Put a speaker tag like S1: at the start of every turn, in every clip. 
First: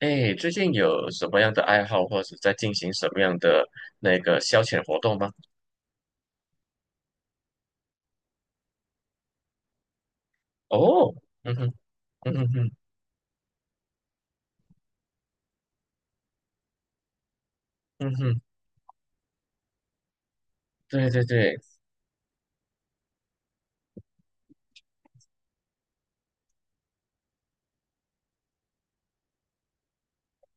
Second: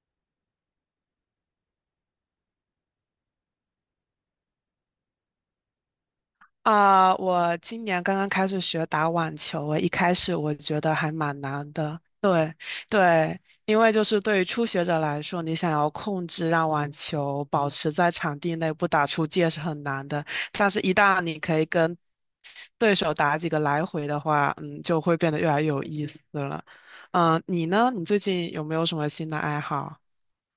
S1: 哎，最近有什么样的爱好，或者在进行什么样的那个消遣活动吗？
S2: 啊，我今年刚刚开始学打网球，我一开始觉得还
S1: 哦，
S2: 蛮
S1: 嗯哼，
S2: 难的。
S1: 嗯哼嗯
S2: 对
S1: 哼，
S2: 对，因为就是对于初学者来说，你想要控制让网球保持在
S1: 嗯
S2: 场
S1: 哼，
S2: 地内不打出界是很难的。但是，一
S1: 对
S2: 旦
S1: 对
S2: 你
S1: 对，
S2: 可以跟对手打几个来回的话，嗯，就会变得越来越有意思了。嗯，你呢？你最近有没有什么新的爱好？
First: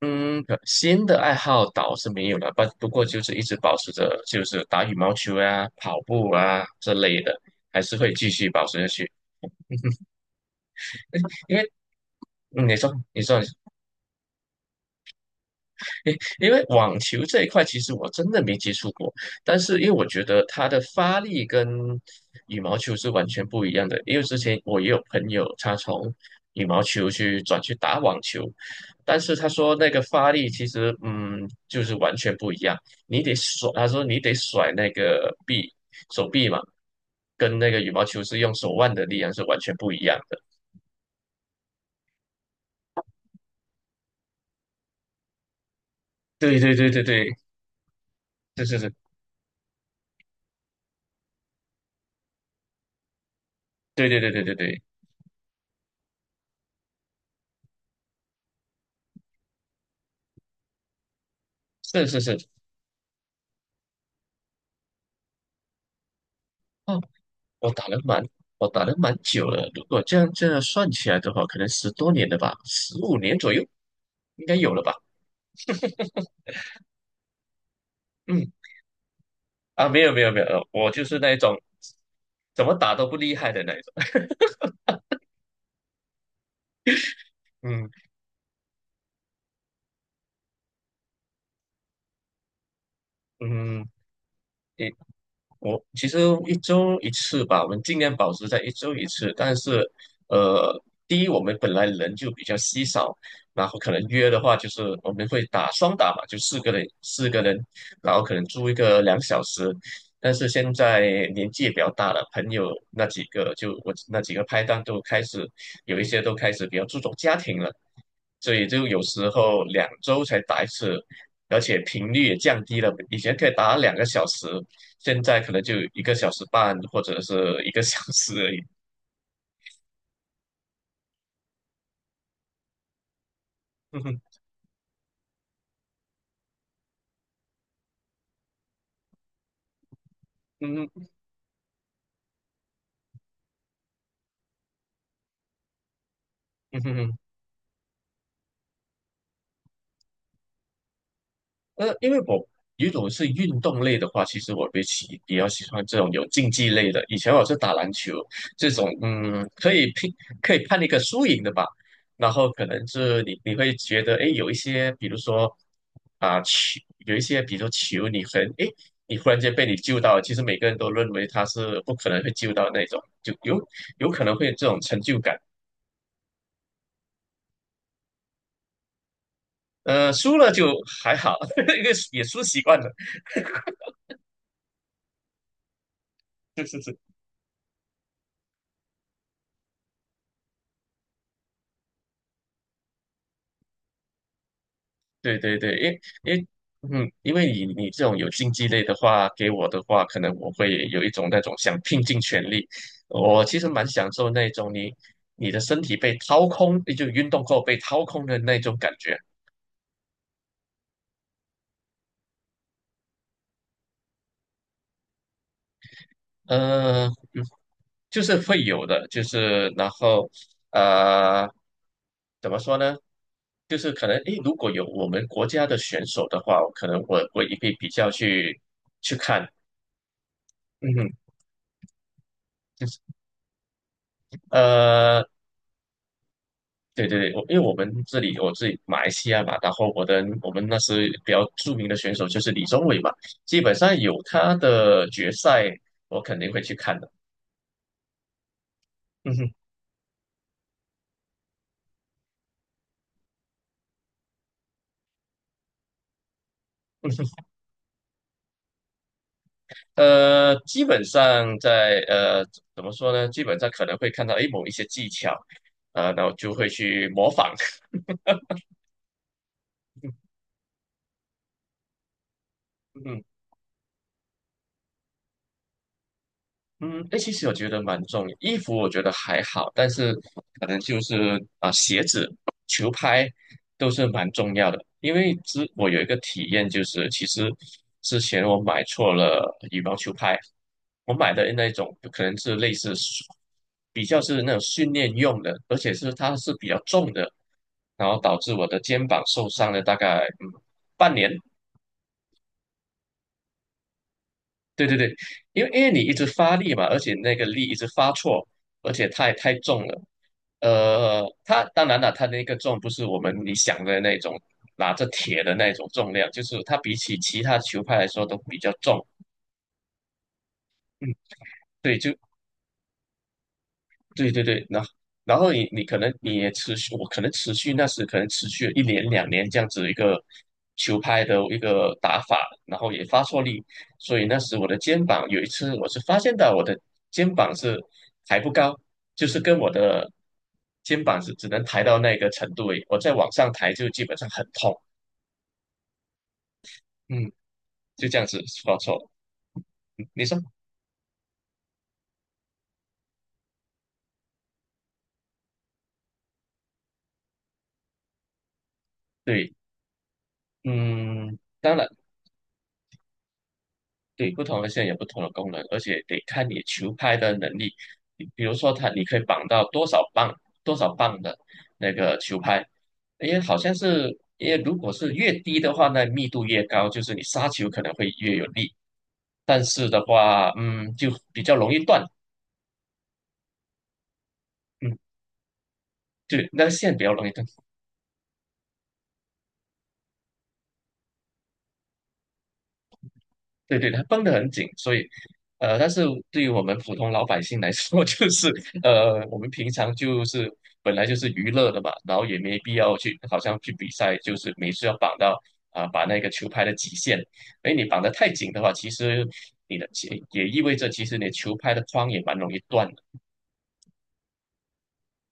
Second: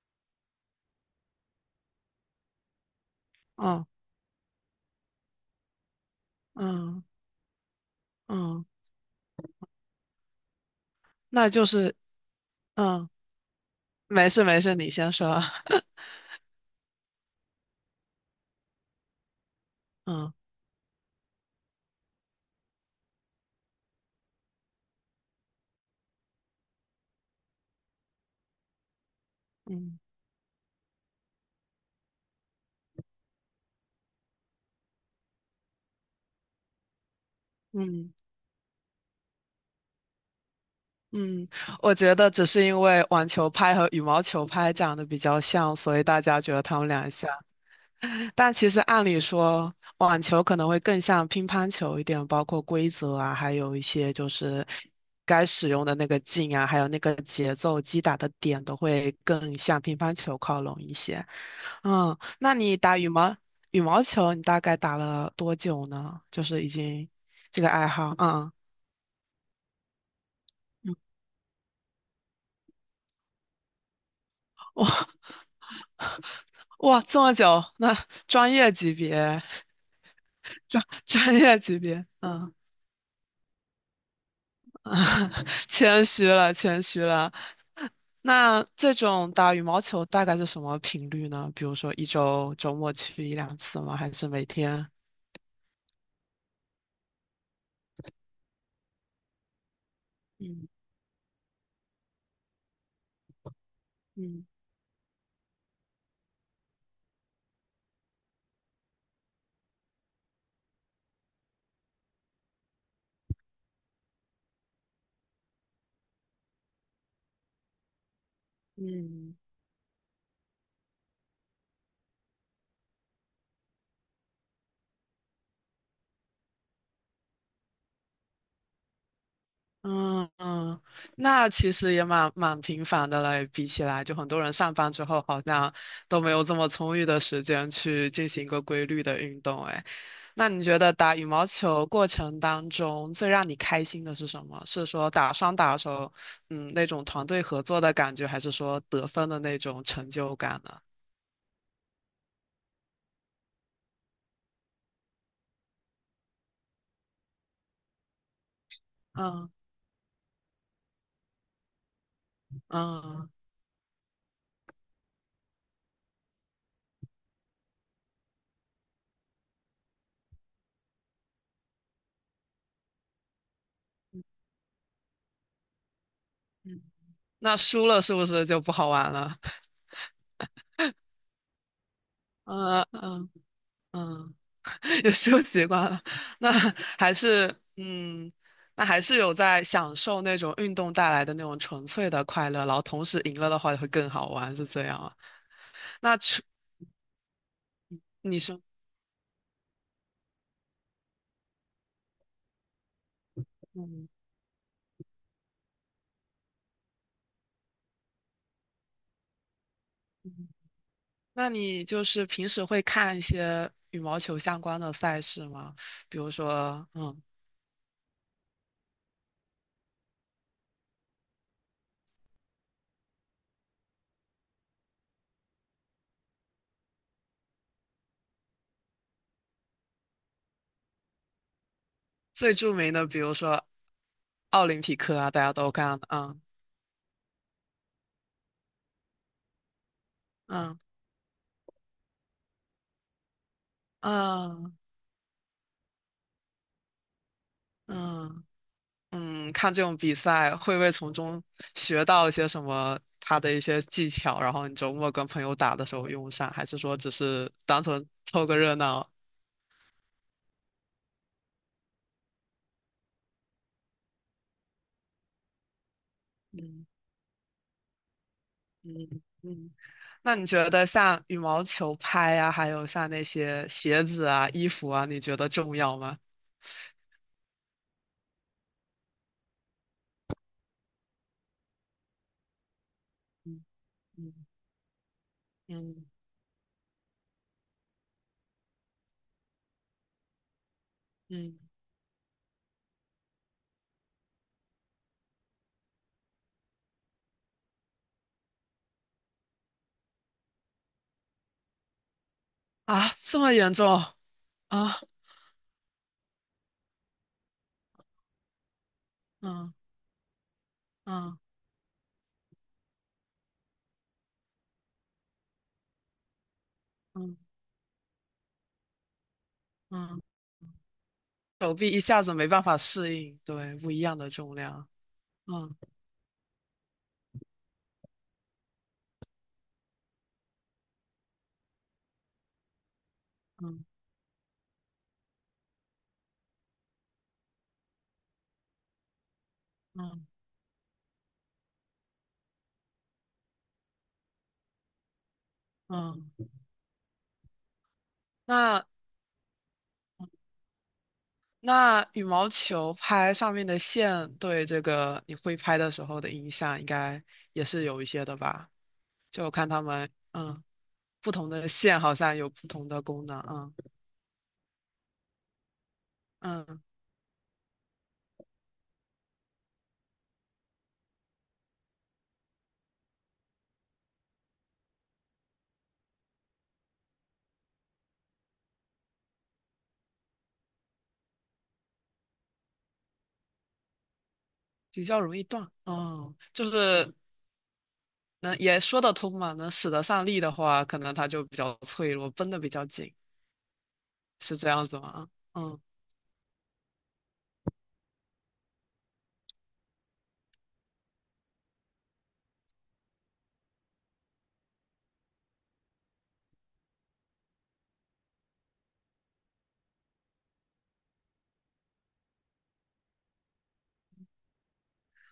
S1: 嗯，可新的爱好倒是没有了，不过就是一直保
S2: 嗯
S1: 持着，就是打羽毛球啊、跑步啊这
S2: 嗯
S1: 类的，还是会继续保
S2: 嗯，
S1: 持下去。
S2: 那
S1: 因
S2: 就
S1: 为，
S2: 是
S1: 嗯，你说，
S2: 嗯，
S1: 你说，
S2: 没事没事，你先说。
S1: 因因为网球这一块，其实我真的没接触过，但是因为我觉
S2: 嗯
S1: 得它的发力跟羽毛球是完全不一样的。因为之前我也有朋友，他从羽毛球去转去打网球，但是他说那
S2: 嗯
S1: 个发力其实，就是完全不一样。你得甩，他说你得甩那个臂，手臂嘛，跟那个羽毛
S2: 嗯。
S1: 球是用手腕的力量是完全不一样的。
S2: 嗯，我觉得只是因为网球拍和羽毛球拍长得比较像，所以大家觉
S1: 对
S2: 得
S1: 对
S2: 他们
S1: 对对
S2: 俩
S1: 对，
S2: 像。但
S1: 是
S2: 其
S1: 是
S2: 实
S1: 是，
S2: 按理说，网球可能会更像乒乓球一点，包括规则啊，还有一
S1: 对
S2: 些
S1: 对
S2: 就
S1: 对对对
S2: 是
S1: 对，
S2: 该使用的那个劲啊，还有那个节奏击打的点都会更向乒乓球靠拢一些。
S1: 是
S2: 嗯，
S1: 是是。
S2: 那你打羽毛球，你大概打了多久呢？就是已经这个
S1: 我打
S2: 爱
S1: 了
S2: 好，
S1: 蛮，
S2: 嗯，
S1: 我打了蛮久了。如果这样算起来的话，可能10多年了吧，15年左右应该有了吧。
S2: 哇，这么久，那
S1: 嗯，
S2: 专业级别。
S1: 啊，没有没有没有，
S2: 专
S1: 我就 是那
S2: 专
S1: 一种
S2: 业级别，嗯，
S1: 怎么打都不厉害的那一种。
S2: 谦虚了，谦虚了。
S1: 嗯
S2: 那这种打羽毛球大概是什么频率呢？比如说一周周末去一两次
S1: 嗯，
S2: 吗？还是每天？
S1: 我其实一周一次吧，我们尽量保持在一周一次。但是，
S2: 嗯
S1: 呃，第一，我们本来人就比较稀少，然后可能约的
S2: 嗯
S1: 话，就是我们会打双打嘛，就四个人，四个人，然后可能租一个2小时。但是现在年纪也比较大了，朋友那几个就我那几个拍档都开始有一些都开始比较注重家庭了，所以就有时
S2: 嗯。
S1: 候2周才打一次，而且频率也降低了。以前可以打2个小时，现在可能就一个小时半或者是一个小时而已。
S2: 嗯嗯，那其实也蛮频繁的了，比起
S1: 嗯
S2: 来，就
S1: 哼，
S2: 很多人上班之后好像都没有这么充裕的时间去进行一个规律的运动。哎，那你觉
S1: 嗯
S2: 得
S1: 哼，
S2: 打羽毛球过程当中最让你开心的是什么？是说打双打手，嗯，
S1: 嗯
S2: 那
S1: 哼
S2: 种
S1: 嗯
S2: 团队合作的感觉，还是说得分的那种成就感呢？
S1: 哼，因为我如果是运动类的话，其实我比起比较喜欢这种有竞技类的。以前我是打篮球这种，
S2: 嗯
S1: 可以拼，可以判一个输赢的吧。然后可能是
S2: 嗯，
S1: 你会觉得，哎，有一些，比如说啊球，有一些，比如说球，你很，哎，你忽然间被你救到了其实每个人都认为他是不可能会救到那种，就有可能会有这种成就感。
S2: 嗯那输了是不是就不好玩了？
S1: 输了就还好，因为也输习惯
S2: 嗯
S1: 了。
S2: 嗯嗯。也是习惯了。那
S1: 是是是，
S2: 还是嗯，那还是有在享受那种运动带来的那种纯粹的快乐，然后同时赢了的话会更好玩，是这样啊？
S1: 对对对，
S2: 那
S1: 因
S2: 除
S1: 因因为你这种有
S2: 你
S1: 竞
S2: 说，
S1: 技类的话，给我的话，可能我会有一种那种想拼尽全力。我其实蛮
S2: 嗯，
S1: 享受那种你的身体被掏空，就运动后被掏空的那种感觉。
S2: 那你就是平时会看一些羽毛球相关的赛事吗？比如说，
S1: 呃，
S2: 嗯，
S1: 就是会有的，就是然后呃，怎么说呢？就是可能诶，如果有我们国家的选手的话，可能我也会比较去看，嗯哼，
S2: 最著
S1: 就
S2: 名
S1: 是
S2: 的，比如说奥林匹克
S1: 呃，
S2: 啊，大家都看，嗯
S1: 对对对，我因为我们这里我自己马来西亚嘛，然后我们
S2: 嗯
S1: 那时比较著名的选手就是李宗伟嘛，基本上有他
S2: 嗯
S1: 的决赛，我肯定会去看的，
S2: 嗯。
S1: 嗯
S2: 嗯，
S1: 哼。
S2: 看这种比赛会不会从中学到一些什么他的一些技巧，然后你周末跟朋友打的时候用上，还是说只是单纯凑个热闹？
S1: 基本上在怎么说呢？基本上可能会看到诶某一些技巧，啊、然后就会
S2: 嗯
S1: 去模仿。
S2: 嗯嗯。那你觉得像羽毛球拍呀、还有像
S1: 嗯。
S2: 那些鞋子啊、衣服啊，你觉得重要吗？
S1: 嗯，哎，其实我觉得蛮重要。衣服我觉得还好，但是可能就是啊、鞋子、球拍
S2: 嗯
S1: 都是蛮
S2: 嗯
S1: 重要的。因为我有一
S2: 嗯
S1: 个体验，就是其实之前我买错了羽毛球拍，我买的
S2: 嗯。
S1: 那种可能是类似比较是那种训练用的，而且是它是比较重的，然后导致我的肩膀受伤了大概半年。
S2: 啊，这么严重啊？
S1: 对对
S2: 嗯
S1: 对，因为你一直发力嘛，而且那个力一直发错，而且太
S2: 嗯
S1: 重了。它当然了，它那个重不是你想的那种拿着铁的那种重量，就是它比起
S2: 嗯
S1: 其他球拍来说都比较重。
S2: 嗯，
S1: 嗯，
S2: 手臂
S1: 对，
S2: 一下子没办法适应，对，不一样的
S1: 对对
S2: 重
S1: 对，那
S2: 量。
S1: 然后你
S2: 嗯
S1: 你可能你也持续，我可能持续那时可能持续了1年2年这样子一个球拍的一个打法，然后也发错力，
S2: 嗯
S1: 所以那时我的肩膀有一次我是发现到我的肩膀是抬不高，就是跟我的
S2: 嗯
S1: 肩膀是只能抬到那个程度而已，我再往上抬就基本上很痛，
S2: 嗯
S1: 嗯，就这样子发
S2: 那
S1: 错，你说
S2: 羽毛球拍上面的线对这个你挥拍的时候的影响，应该也是有一些的吧？就我
S1: 对，
S2: 看他们，嗯，不
S1: 嗯，
S2: 同的
S1: 当然。
S2: 线好像有不同的功能，嗯
S1: 对，不同的线有不同的功能，而且得看你
S2: 嗯，
S1: 球拍的能力。你比如说它，你可以绑到多少磅、多少磅的那个球拍，因为好像是，因为如果是越低的话，那密度越高，就是你杀球可能会越有力。但是的话，嗯，就比较容易断，嗯，
S2: 比较容易断，哦，
S1: 就那
S2: 就
S1: 个线比较
S2: 是
S1: 容易断。
S2: 能也说得通嘛，能使得上力的话，可能它就比较脆弱，绷得比较紧，
S1: 对对，它绷得很
S2: 是
S1: 紧，
S2: 这样
S1: 所
S2: 子
S1: 以，
S2: 吗？嗯，
S1: 但是对于我们普通老百姓来说，就是我们平常就是本来就是娱乐的嘛，然后也没必要去好像去比赛，就是每次要绑到啊、把那个球拍的极限，哎，你绑得太紧的话，其实你的其也意味着其实你球拍的框也蛮容易断。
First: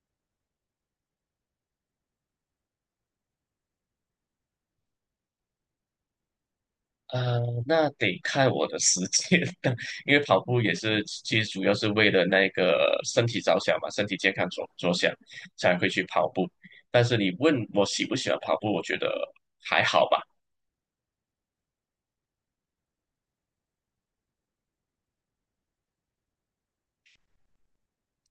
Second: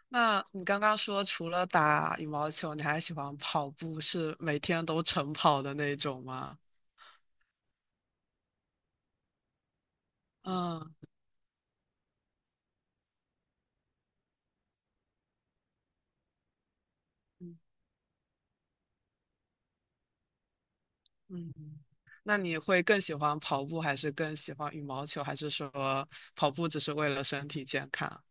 S2: 那你刚刚说除了打羽毛球，你还喜欢跑步，是每天都晨跑的那种吗？
S1: 呃，那得看我的时间，因为跑步也
S2: 嗯。
S1: 是，其实主要是为了那个身体着想嘛，身体健康着想才会去跑步。但是你问我喜不喜欢跑步，我觉得还好吧。
S2: 嗯，那你会更喜欢跑步，还是更喜欢羽毛球，还是说跑步只是为了身体健康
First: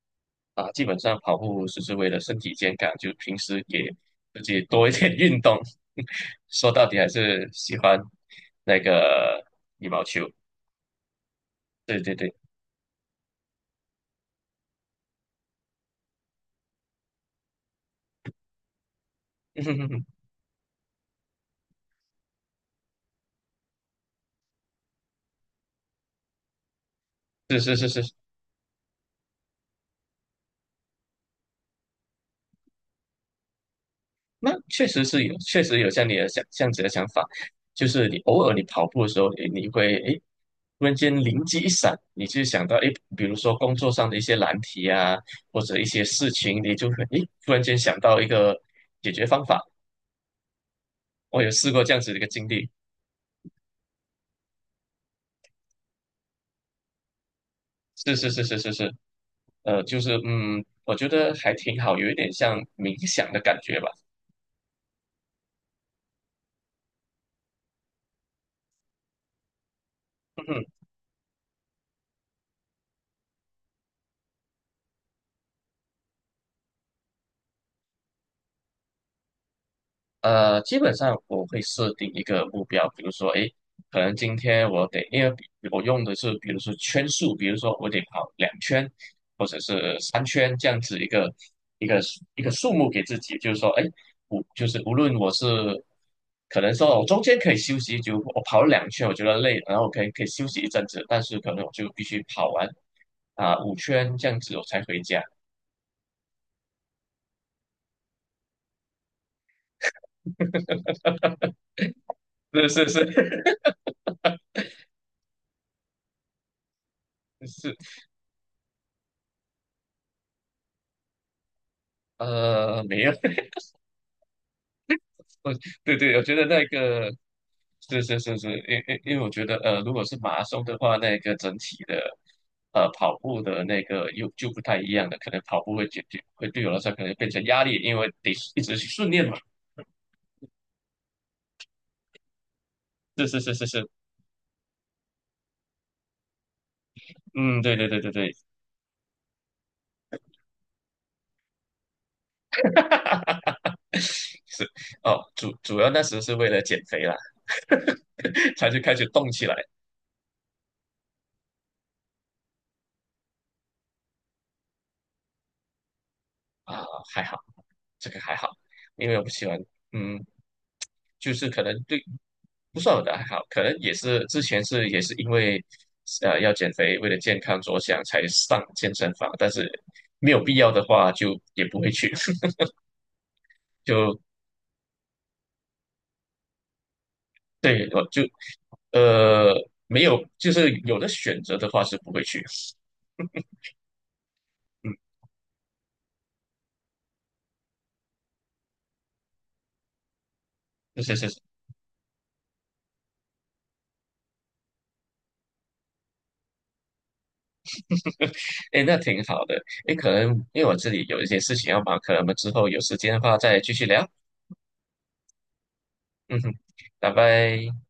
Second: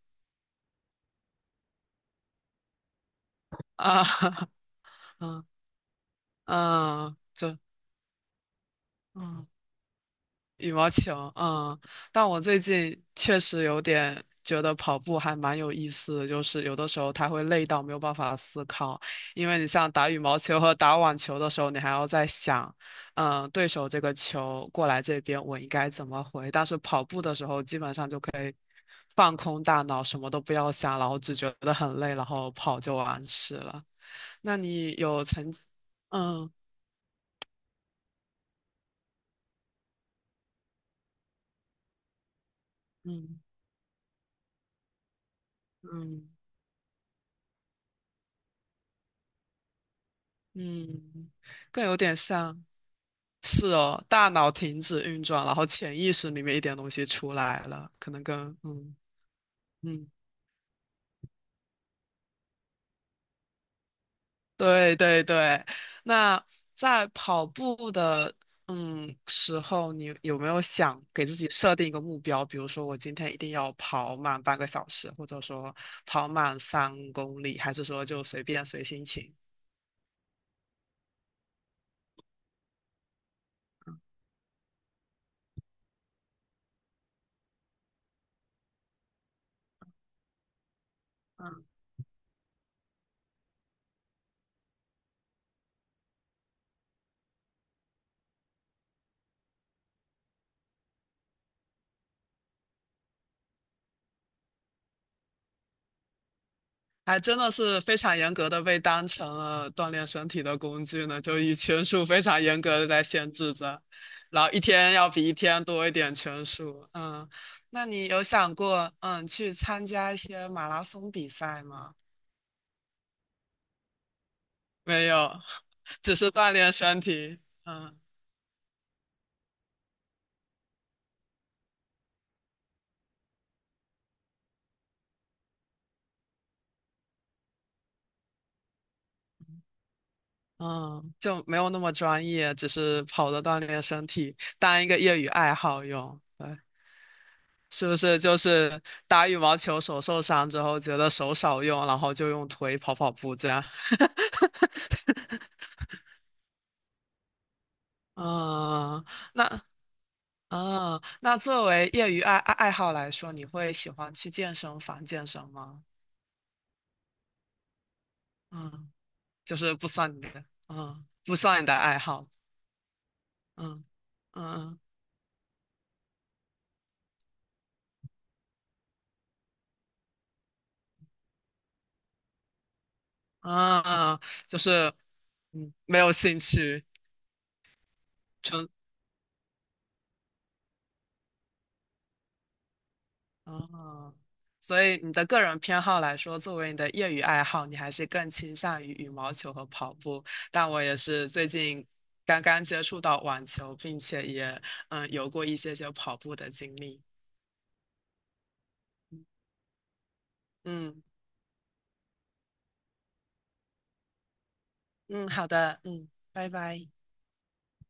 S1: 啊，基本上跑步只是为了身体健康，就平时给
S2: 啊？
S1: 自 己多一点 运
S2: 嗯
S1: 动。说到底还
S2: 嗯，
S1: 是
S2: 这
S1: 喜欢那个
S2: 嗯。
S1: 羽毛球。
S2: 羽毛球，嗯，
S1: 对对
S2: 但
S1: 对，
S2: 我最近确实有点觉得跑步还蛮有意思的，就是有的时候它会累到没有办法思考，因为你像打羽 毛球和打网球的时候，你还要在想，嗯，对手这个球过来这边我应该怎么回，但是跑步的时
S1: 是
S2: 候
S1: 是
S2: 基
S1: 是
S2: 本上
S1: 是，
S2: 就可以放空大脑，什么都不要想，然后只觉得很累，然后跑就完事了。
S1: 那
S2: 那
S1: 确
S2: 你
S1: 实是
S2: 有
S1: 有，
S2: 曾，
S1: 确实有像你的想
S2: 嗯
S1: 这样子的想法，就是你偶尔你跑步的时候，诶你会诶，突然间灵机一闪，你就想到诶，比如
S2: 嗯
S1: 说工作上的一些难题啊，或者一些
S2: 嗯
S1: 事情，你就会诶，突然间想到一个解决方法。
S2: 嗯，
S1: 我有试过
S2: 更
S1: 这
S2: 有
S1: 样子
S2: 点
S1: 的一个经
S2: 像。
S1: 历，
S2: 是哦，大脑停止运转，然后潜意识里面一点东西出来了，可
S1: 是
S2: 能
S1: 是
S2: 跟
S1: 是是是是，
S2: 嗯
S1: 就
S2: 嗯，
S1: 是我觉得还挺好，有一点像冥想的感觉吧。
S2: 对对对。那在跑步的嗯时候，你有没有 想给自己设定一个目标？比如说，我今天一定要跑满半个小时，或者说跑满三公里，还是说就随便随心情？
S1: 基本上我会设定一个目标，比如说，诶，可能今天我得，因为比我用的是，比如说圈数，比如说我得跑两圈，或者是3圈这样子一个
S2: 嗯。
S1: 一个数目给自己，就是说，诶，无就是无论我是可能说我中间可以休息，就我跑了两圈，我觉得累，然后我可以休息一阵子，但是可能我就必须跑完啊、5圈这样子我才回家，
S2: 还真的是非常严格的被当成了锻炼身体的工具呢，就以拳术非常严
S1: 是
S2: 格的
S1: 是
S2: 在限
S1: 是
S2: 制着，然后一天要比一天多一点拳术。嗯，
S1: 是，
S2: 那你有想过嗯去参加一些马拉松比赛吗？
S1: 没有。
S2: 没有，
S1: 哦，对
S2: 只
S1: 对，我
S2: 是
S1: 觉得
S2: 锻
S1: 那
S2: 炼身
S1: 个
S2: 体。嗯
S1: 是是是是，因为我觉得如果是马拉松的话，那个整体的跑步的那个又就不太一样了，可能跑步会解决会对我来说可能变成压力，因为得一直去训练嘛。
S2: 嗯，就没有那么专业，只是
S1: 是
S2: 跑
S1: 是
S2: 着
S1: 是
S2: 锻
S1: 是
S2: 炼
S1: 是，
S2: 身体，当一个业余爱好用。对。
S1: 嗯，对
S2: 是
S1: 对
S2: 不
S1: 对对
S2: 是
S1: 对，
S2: 就是打羽毛球手受伤之后，觉得手少用，然后就用腿跑跑步这样？
S1: 是哦，主要那时是为了减肥啦，才去开
S2: 嗯，
S1: 始动起来
S2: 那嗯，那作为业余爱好来说，你会喜欢去健身房健身吗？
S1: 啊，还好这个还好，
S2: 嗯，
S1: 因为我不喜
S2: 就
S1: 欢，
S2: 是不算你
S1: 嗯。
S2: 的，嗯，
S1: 就
S2: 不
S1: 是
S2: 算
S1: 可
S2: 你的
S1: 能
S2: 爱
S1: 对
S2: 好，
S1: 不算我的爱好，可能
S2: 嗯
S1: 也是之前
S2: 嗯
S1: 也是因为要减肥，为了健康着想才上健身房，但是没有必要的话就也不会去，
S2: 嗯，嗯
S1: 就
S2: 嗯就是嗯没有兴趣，
S1: 对我就
S2: 纯
S1: 呃没有就是有的选择的话是不会去，
S2: 哦，所
S1: 嗯。
S2: 以你的个人偏好来说，作为你的业余爱好，你还是更倾向于羽毛球和跑步。但我也
S1: 是是
S2: 是
S1: 是，
S2: 最近刚刚接触到网球，并且也嗯有过一些些跑步的经历。
S1: 哎，那挺好的。哎，可能因为我这
S2: 嗯
S1: 里有一些事情要忙，可能我们之后有时间的话再继续聊。
S2: 嗯，好的，嗯，
S1: 嗯
S2: 拜
S1: 哼，
S2: 拜。
S1: 拜拜。